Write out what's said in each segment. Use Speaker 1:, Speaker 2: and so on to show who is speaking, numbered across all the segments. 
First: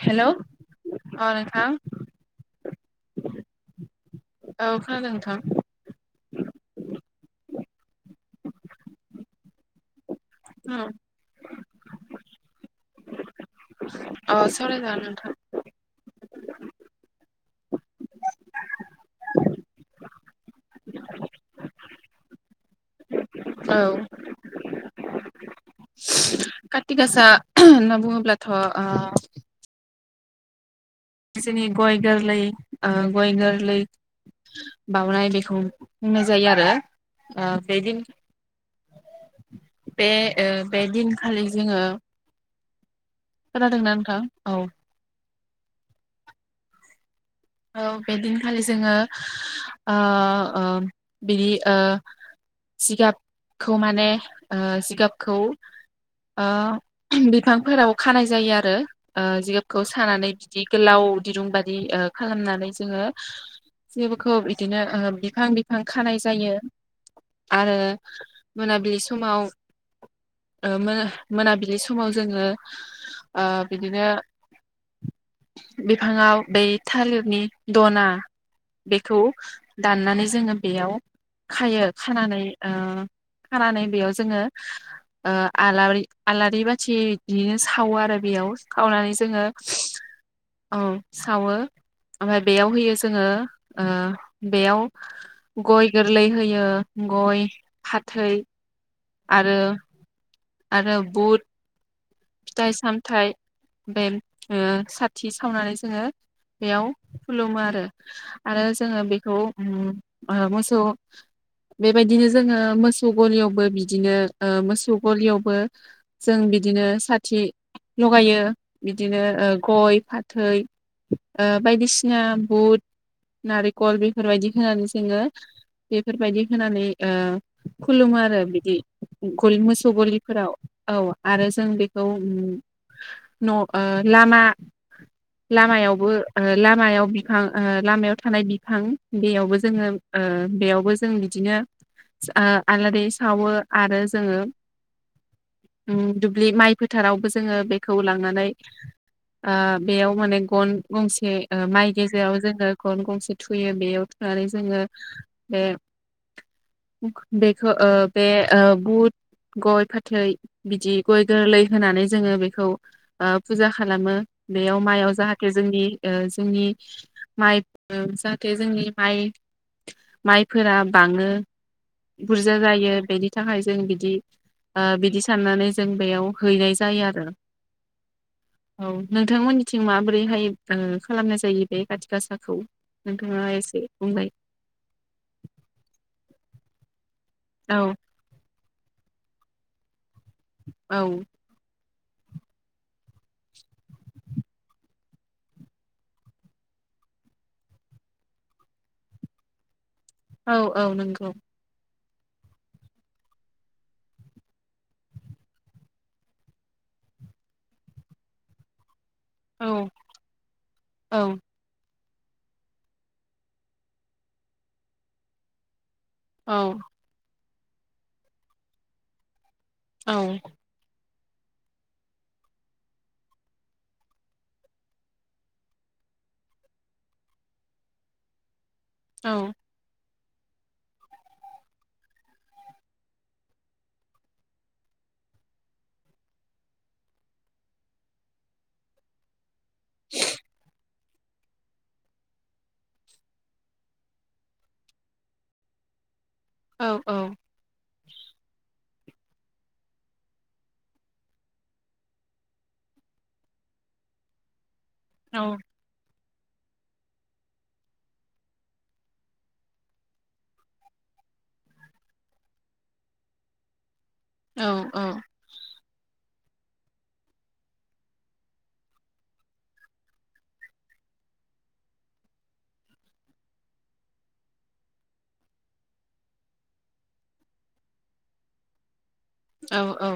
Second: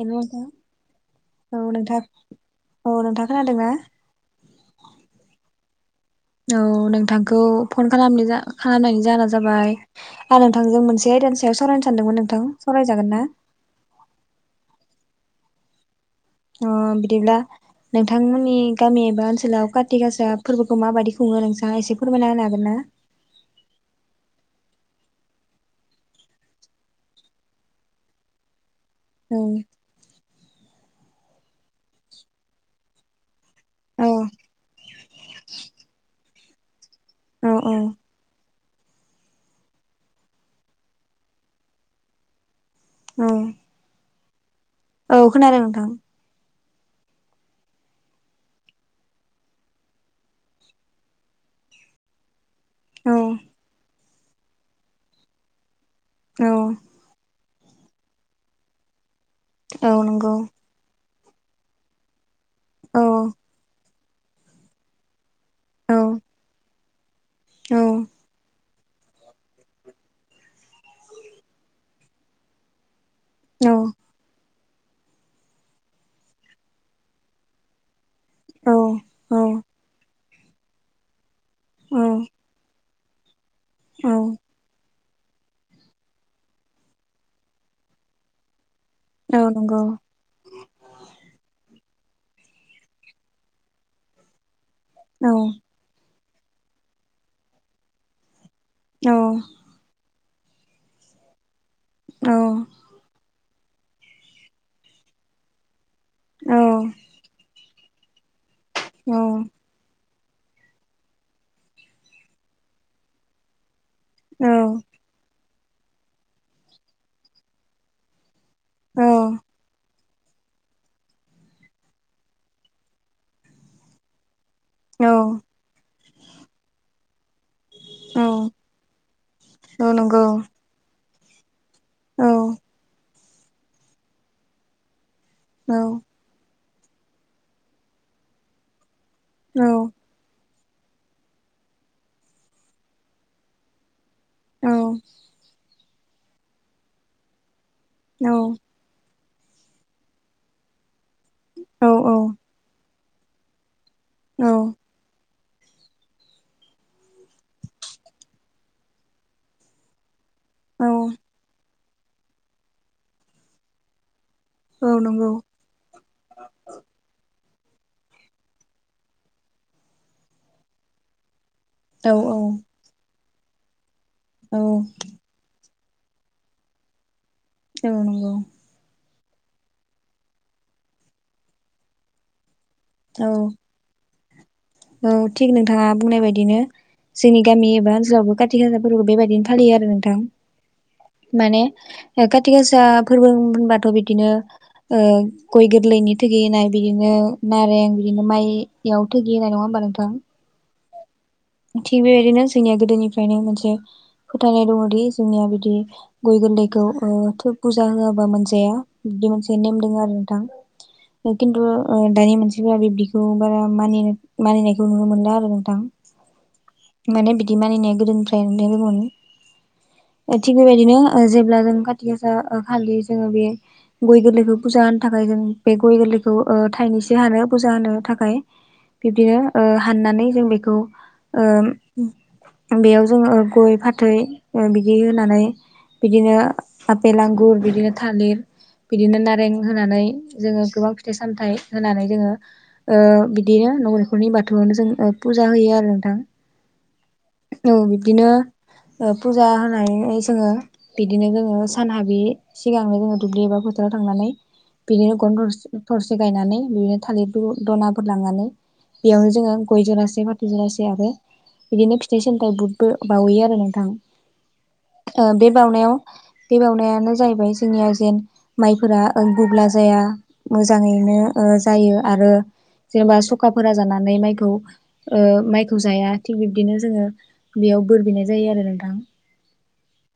Speaker 1: Hello नोंथां औ नोंथां औ नोंथां खोनादोंना?
Speaker 2: औ खोनादों नोंथां।
Speaker 1: औ नोंथांखौ फन खालाम खालामनायनि जाहोना जाबाय आं
Speaker 2: औ
Speaker 1: नोंथांजों मोनसे आयदानि सायाव सावरायनो सानदोंमोन नोंथां। सावरायजागोन ना?
Speaker 2: अ' सावरायजागोन नोंथां।
Speaker 1: अ' बिदिब्ला नोंथांमोननि गामि एबा ओनसोलाव कार्ति गासा फोरबोखौ माबायदि खुङो नोंथाङा एसे फोरमायना होनो हागोन ना? उम
Speaker 2: औ कार्थिगासा होनना बुंओब्लाथ'
Speaker 1: औ
Speaker 2: जोंनि गय गोरलै ओ गय गोर लै
Speaker 1: औ
Speaker 2: बाउनाय बेखौ बुंनाय जायो। ओ आरो
Speaker 1: औ औ
Speaker 2: बे दिन बे ओ बे दिनखालि जोङो
Speaker 1: औ
Speaker 2: खोनादोंना नोंथां? औ
Speaker 1: औ खोनादों नोंथां।
Speaker 2: औ बेदिनखालि जोङो ओ ओ बिदि ओ
Speaker 1: औ
Speaker 2: जिगाबखौ माने ओ जिगाबखौ
Speaker 1: औ
Speaker 2: ओ बिफांफोराव खानाय जायो आरो। ओ जिगाबखौ
Speaker 1: औ
Speaker 2: सानानै
Speaker 1: नंगौ
Speaker 2: बिदि गोलाव दिरुं बादि ओ खालामनानै
Speaker 1: औ
Speaker 2: जोङो जिगाबखौ इदिनो बिफां- बिफां
Speaker 1: औ
Speaker 2: खानाय जायो। आरो
Speaker 1: औ
Speaker 2: मोनाबिलि समाव ओ मोनाबिलि समाव जोङो ओ
Speaker 1: औ
Speaker 2: बिदिनो बिफाङाव दै थालिरनि दना
Speaker 1: औ
Speaker 2: बेखौ दाननानै जोङो बेयाव खायो
Speaker 1: औ
Speaker 2: खानानै ओ खानानै बेयाव
Speaker 1: औ
Speaker 2: जोङो ओ आलारि -आलारि बाथि बिदिनो सावो आरो बेयाव। सावनानै
Speaker 1: औ
Speaker 2: जोङो
Speaker 1: नंगौ
Speaker 2: औ सावो ओमफाय बेयाव होयो जोङो बेयाव
Speaker 1: औ
Speaker 2: गय गोरलै होयो गय फाथै
Speaker 1: औ
Speaker 2: आरो आरो बुट
Speaker 1: औ
Speaker 2: फिथाइ -सामथाइ बे ओ साथि सावनानै जोङो
Speaker 1: औ
Speaker 2: बेयाव खुलुमो आरो। आरो जोङो बेखौ मोसौ बेबायदिनो जोङो मोसौ गलियावबो बि दिनो
Speaker 1: औ
Speaker 2: ओ मोसौ गलियावबो जों बिदिनो साथि लगायो।
Speaker 1: औ
Speaker 2: बिदिनो ओ गय फा थै ओ बायदिसिना बुट नारेखल बेफोरबायदि होनानै जोङो बेफोरबायदि होनानै ओ खुलुमो
Speaker 1: औ
Speaker 2: आरो बिदि गलि
Speaker 1: औ
Speaker 2: मोसौ
Speaker 1: नंगौ
Speaker 2: गलिफोराव औ आरो जों बे खौ
Speaker 1: औ
Speaker 2: उम न'ओ लामा
Speaker 1: औ
Speaker 2: लामायावबो ओ लामायाव बिफां ओ लामायाव थानाय बिफां बेयावबो जोङो ओ बेयावबो जों बिदिनो ओ आलारि सावो आरो जोङो
Speaker 1: औ
Speaker 2: उम दुब्लि माइ फोथारावबो जोङो बेखौ लांनानै ओ बेयाव माने गन गंसे माइ गेजेराव जोङो गन गंसे थुयो बेयाव थुनानै जोङो बे बेखौ ओ बे ओ बुद गय फाथै बिदि गय गोरलै होनानै जोङो बेखौ ओ फुजा खालामो। बेयाव माइयाव जाहाथे जोंनि ओ जोंनि माइ ओ जाहाथे जोंनि माइ माइफोरा बाङो
Speaker 1: औ
Speaker 2: बुरजा जायो बेनि थाखाय जों बिदि
Speaker 1: औ
Speaker 2: ओ बिदि साननानै जों बेयाव हैनाय जायो आरो
Speaker 1: औ नोंगौ।
Speaker 2: औ नोंथांमोननिथिं माबोरैहाय ओ खालामनाय जायो बे खाथि गासाखौ। नोंथाङा एसे बुंलाय
Speaker 1: औ थिग नोंथाङा बुंनाय बायदिनो जोंनि गामि
Speaker 2: औ
Speaker 1: एबा ओनसोलावबो गा थिखा गासाफोरखौ बेबायदिनो फालियो आरो नोंथां
Speaker 2: औ
Speaker 1: माने खाति गासा फोरबो होनबाथ' बिदिनो ओ गय गोरलैनि थोगि होनाय बिदिनो नारें बिदिनो माइयाव थोगि होनाय नङा होमबा नोंथां
Speaker 2: औ औ नंगौ।
Speaker 1: थिग बेबायदिनो जोंनिया गोदोनिफ्रायनो मोनसे फोथायनाय दङदि जोंनिया बिदि गय गोरलैखौ खौ ओ थ' पुजा होआबा मोनजाया बिदि मोनसे
Speaker 2: औ
Speaker 1: नेम दोङो आरो
Speaker 2: औ
Speaker 1: नोंथां खिन्थु ओ दानि मानसिफोरा बिब्दिखौ बारा मानि मानिनायखौ नुनो मोनला आरो नोंथां
Speaker 2: औ
Speaker 1: माने बिदि मानिनाया गोदोनिफ्राय बे गोबावनि
Speaker 2: औ
Speaker 1: थिग बेबायदिनो ओ जेब्ला जों काति गासा खालि जोङो बे गय गोरलैखौ फुजा होनो थाखाय जों बे गय गो लै खौ ओ थाइनैसो हानो फुजु होनो थाखाय बिब्दिनो
Speaker 2: औ
Speaker 1: ओ हाननानै जों बेखौ ओ बेयाव जोङो गय फाथै ओ बिदि होनानै बिदिनो आपेल आंगुर बिदिनो थालिर बिदिनो नारें होनानै जोङो गोबां फिथाइ सामथाइ होनानै जोङो ओ बिदिनो न' बेंखननि बाथौआवनो जों ओ फुजा होयो आरो नोंथां।
Speaker 2: औ औ।
Speaker 1: औ बिब्दिनो ओ फुजा होनानै जोङो बिदिनो जोङो सानहाबि सिगांनो जोङो दुब्लि एबा फो थाराव थांनानै बिदिनो गन
Speaker 2: औ
Speaker 1: थर थर गायनानै बिदिनो थालिर द दनाफोर लांनानै बेयावनो जोङो गय जरासे फाथै जरासे आरो बिदिनो फिथाइ सामथाइ बुथबो बावहैयो आरो नोंथां
Speaker 2: औ
Speaker 1: ओ बे बावनायाव बे बावनायानो जाहैबाय जोंनिया जेन माइफोरा ओ गुगला जाया मोजाङैनो ओ जायो आरो जेनेबा सखाफोरा जानानै माइखौ ओ माइखौ जाया थिग बिब्दिनो जोङो बेयाव बोर बिनाय जायो आरो नोंथां।
Speaker 2: औ औ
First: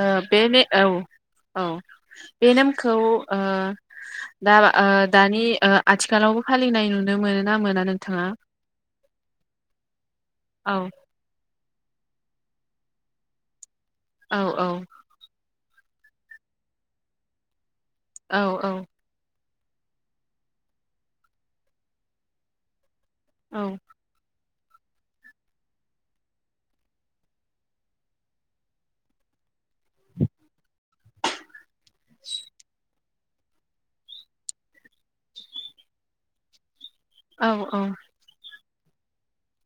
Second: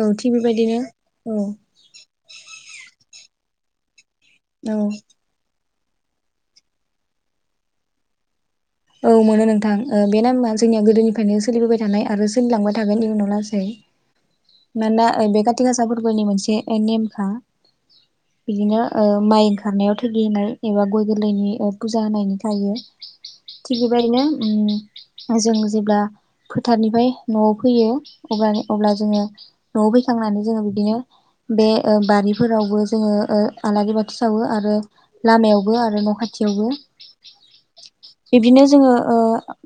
Speaker 2: ओ
Speaker 1: थिग
Speaker 2: बे- बे
Speaker 1: बेबायदिनो
Speaker 2: औ औ बे नेमखौ ओ दा
Speaker 1: औ
Speaker 2: ओ दानि ओ आथिखालावबो फालिनाय नुनो मोनो ना मोना नोंथाङा?
Speaker 1: औ मोनो नोंथां। ओ बे नेमा
Speaker 2: औ
Speaker 1: जोंनिया गोदोनिफ्रायनो सोलिबोबाय थानाय आरो सोलिलांबाय थागोन इयुनाव लासै।
Speaker 2: औ
Speaker 1: मानोना ओ बे कातिगासा फोरबोनि मोनसे नेमखा।
Speaker 2: औ
Speaker 1: बिदिनो ओ माइ ओंखारनायाव थोगि होनाय एबा गय गोरलैनि ओ फुजा होनायनि थायो।
Speaker 2: औ
Speaker 1: थिग बेबायदिनो उम जों जेब्ला फोथारनिफ्राय न'आव फैयो अबा अब्ला जोङो न'आव फैखांनानै जोङो बिदिनो बे ओ बारिफोरावबो जोङो ओ आलारि बाथि सावो आरो लामायावबो आरो न' खाथियावबो।
Speaker 2: औ
Speaker 1: बिब्दिनो जोङो ओ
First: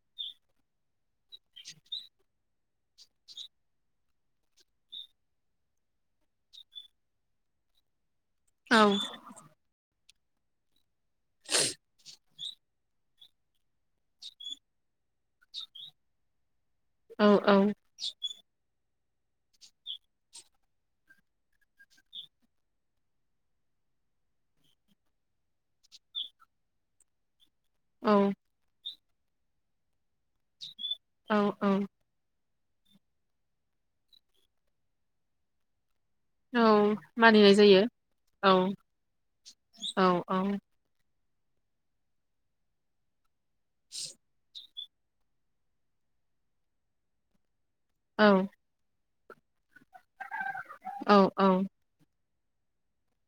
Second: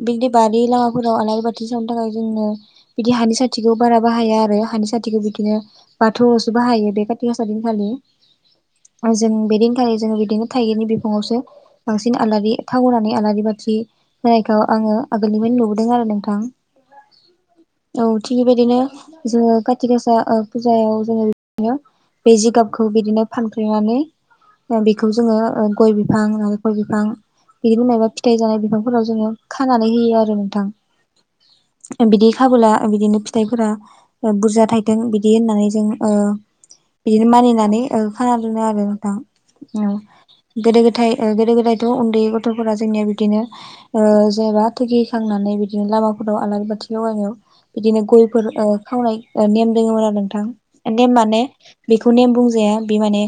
Speaker 1: बिब्दि बारि लामाफोराव आलारि बाथि सावनो थाखाय जोंनो बिदि हानि सा थिखौ बारा बाहाया आरो हानि साथिखौ बिदिनो बाथौआवसो बाहायो बे कातिगासा दिन खालि। जों बे दिनखालि जों बिदिनो थाइगिरनि बिखङावसो बांसिन आलारि थाव होनानै आलारि बाथि होनायखौ आङो आगोलनिफ्रायनो नुबोदों आरो नोंथां। औ थिग बेबायदिनो जोङो काति गासा ओ फुजायाव जोङो बिब्दिनो बे जिगाबखौ बिदिनो फानफ्रेनानै बेखौ जोङो ओ गय बिफां नालेंखर बिफां बिदिनो मायबा
Speaker 2: औ
Speaker 1: फिथाइ जानाय बिफांफोराव जोङो खानानै होयो आरो नोंथां।
Speaker 2: औ औ।
Speaker 1: बिदि खाबोला बिदिनो फिथाइफोरा ओ बुरजा थाइथों बिदि होननानै जों ओ
Speaker 2: औ
Speaker 1: बिदिनो
Speaker 2: मानिनाय
Speaker 1: मानिनानै
Speaker 2: जायो
Speaker 1: ओ खाना
Speaker 2: औ
Speaker 1: दोनो आरो नोंथां। उम
Speaker 2: औ औ
Speaker 1: गोदो- गोदाय ओ गोदो गोदायथ' उन्दै गथ'फोरा जोंनिया बिदिनो ओ जेनेबा थोगि होखांनानै बिदिनो लामाफोराव आलारि बाथि लगायनायाव बिदिनो
Speaker 2: औ
Speaker 1: गयफोर ओ खावनाय ओ नेम दोङोमोन आरो नोंथां नेम
Speaker 2: औ
Speaker 1: माने
Speaker 2: औ
Speaker 1: बेखौ नेम बुंजा जाया बे माने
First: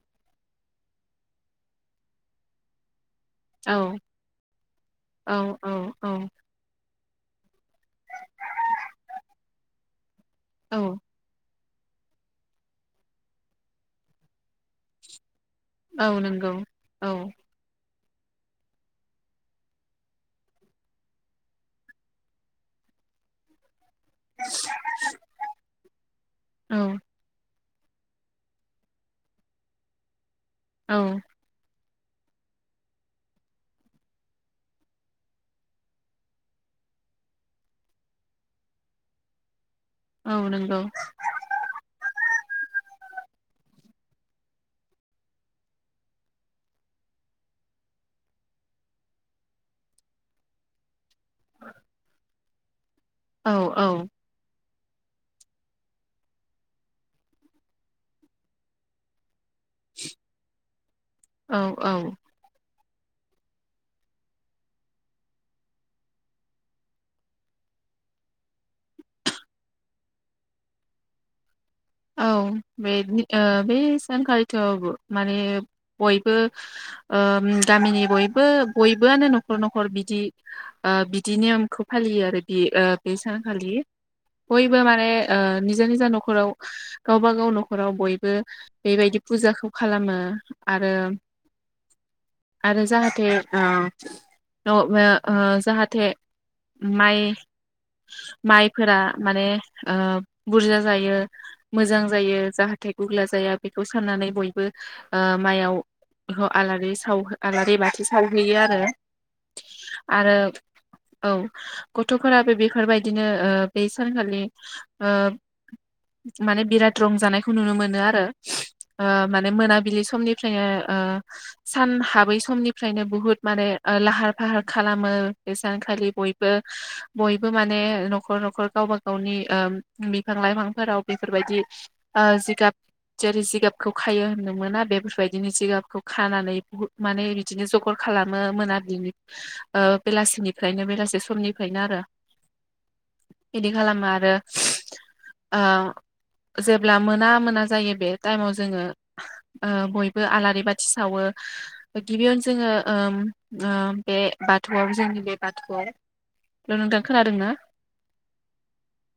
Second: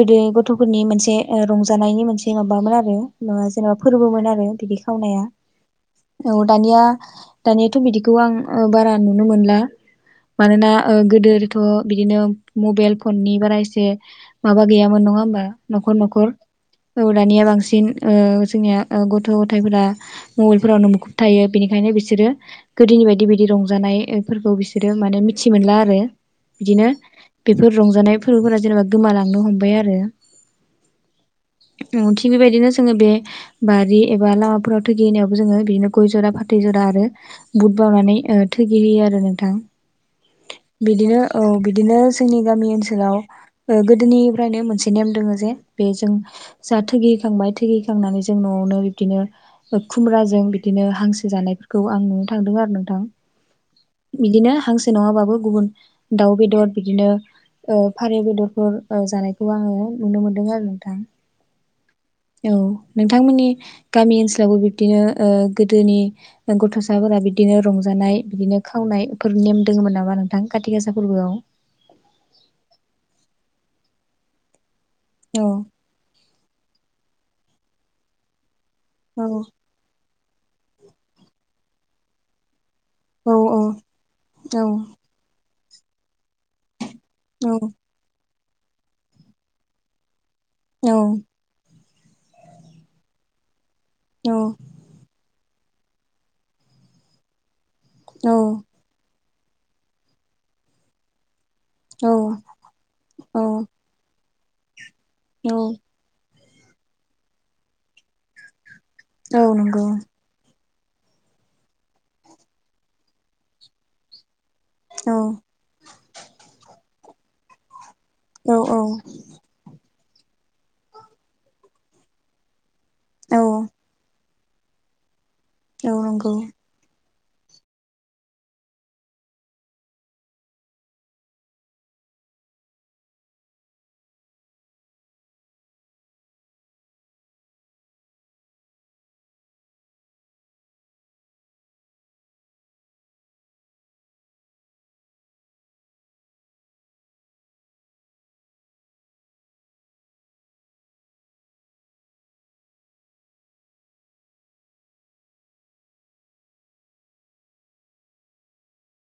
Speaker 1: गोदो गथ'फोरनि मोनसे रंजानायनि मोनसे माबामोन आरो माबा जेनेबा
Speaker 2: औ
Speaker 1: फोरबोमोन आरो। बिदि खावनाया औ दानिया दा दानियाथ' बिदिखौ आं बारा नुनो मोनला मानोना
Speaker 2: औ
Speaker 1: गोदो थ' बिदिनो मबाइल फननि बारा एसे माबा गैयामोन नङा होमबा। न'खर
Speaker 2: औ
Speaker 1: न'खर
Speaker 2: नंगौ
Speaker 1: औ दानिया बांसिन जोंनिया गथ' गथायाइफोरा मबाइलफोरावनो मुखुब थायो बिनिखायनो बिसोरो गोदोनि बायदि बिदि रंजानाय फोरखौ बिसोरो माने मिथि मोनला आरो।
Speaker 2: औ
Speaker 1: बिदिनो बेफोर रंजानाय फोरबोफोरा जेनेबा गोमालांनो हमबाय आरो।
Speaker 2: औ
Speaker 1: थिग बेबायदिनो जोङो बे बारि एबा लामाफोराव थैगिहैनायावबो जोङो बिदिनो गय जरा फाथै जरा आरो बुट बावनानै थैगिहोयो आरो नोंथा।
Speaker 2: औ नंगौ
Speaker 1: बिदिनो औ बिदिनो जोंनि गामि ओनसोलाव ओ गोदोनिफ्रायनो मोनसे नेम दोङो जे बे जों जा थगिहोखांबाय थगिहोखांनानै जों न'आवनो बिदिनो खुम्राजों बिदिनो हांसो जानायफोरखौ आं नुनो थांदों आरो नोंथां।
Speaker 2: औ औ।
Speaker 1: बिदिनो हांसो नङाबाबो गुबुन दाउ बेदर बिदिनो फारेउ बेदरफोर जानाय खौ आङो नुनो मोनदों आरो नोंथां।
Speaker 2: औ औ
Speaker 1: औ नोंथांमोननि गामि ओनसोलावबो बिबदिनो गोदोनि गथ'साफोरा बिदिनो रंजानाय बिदिनो खावनाय फोर नेम दोङमोन नामा नोंथां खाथि गासा फोरबोआव?
Speaker 2: औ बे- बे सानखालिथआवबो माने
Speaker 1: औ
Speaker 2: बयबो गामिनि बयबो
Speaker 1: औ
Speaker 2: बयबोआनो न'खर न'खर बिदि बिदि नेयमखौ फालियो आरो बे ओ बे
Speaker 1: औ औ
Speaker 2: सानखालि
Speaker 1: औ
Speaker 2: बयबो माने ओ निजा निजा न'खराव
Speaker 1: औ
Speaker 2: गावबाागाव न'खराव बयबो बेबायदि फुजाखौ खालामो
Speaker 1: औ
Speaker 2: आरो आरो जाहाथे
Speaker 1: औ
Speaker 2: ओ जाहाथे माइ माइफोरा माने ओ बुरजा जायो। मोजां
Speaker 1: औ
Speaker 2: जायो जाहाथे गुब्ला जाया बेखौ साननानै बयबो ओ
Speaker 1: औ
Speaker 2: मायाव आलारि साव आलारि बाथि सावहैयो आरो
Speaker 1: औ नंगौ।
Speaker 2: आरो औ गथ'फोराबो बेफोरबायदिनो ओ बे सानखालि ओ माने बिराद रंजानायखौ नुनो मोनो। मान ओ मोनाबिलि समनिफ्रायनो सान हाबै समनि फ्रायनो बुहुत माने लाहार फाहार खालामो बे सानखालि
Speaker 1: नंगौ
Speaker 2: बयबो बयबो माने न'खर न'खर गावबा गावनि बिफां लाइफां फोराव बेफोरबायदि ओ जिगाब जेरै जिगाबखौ खायो होननो मोना बेफोरबायदिनो जिगाबखौ खानानै बुहुद माने बिदिनो जगर खालाम खालामो मोनाबिलिनि ओ बेलासिनिफ्रायनो बेलासि समनिफ्रायनो आरो
Speaker 1: ज
Speaker 2: बिदि खालामो आरो जेब्ला मोना मोना जायो बे टाइमाव जोङो बयबो आलारि बाथि सावो। गिबियावनो जोङो ओ बे बाथौआव जोंनि बे बाथौआव र'नोंथां खोनादों ना
Speaker 1: [unintelligible]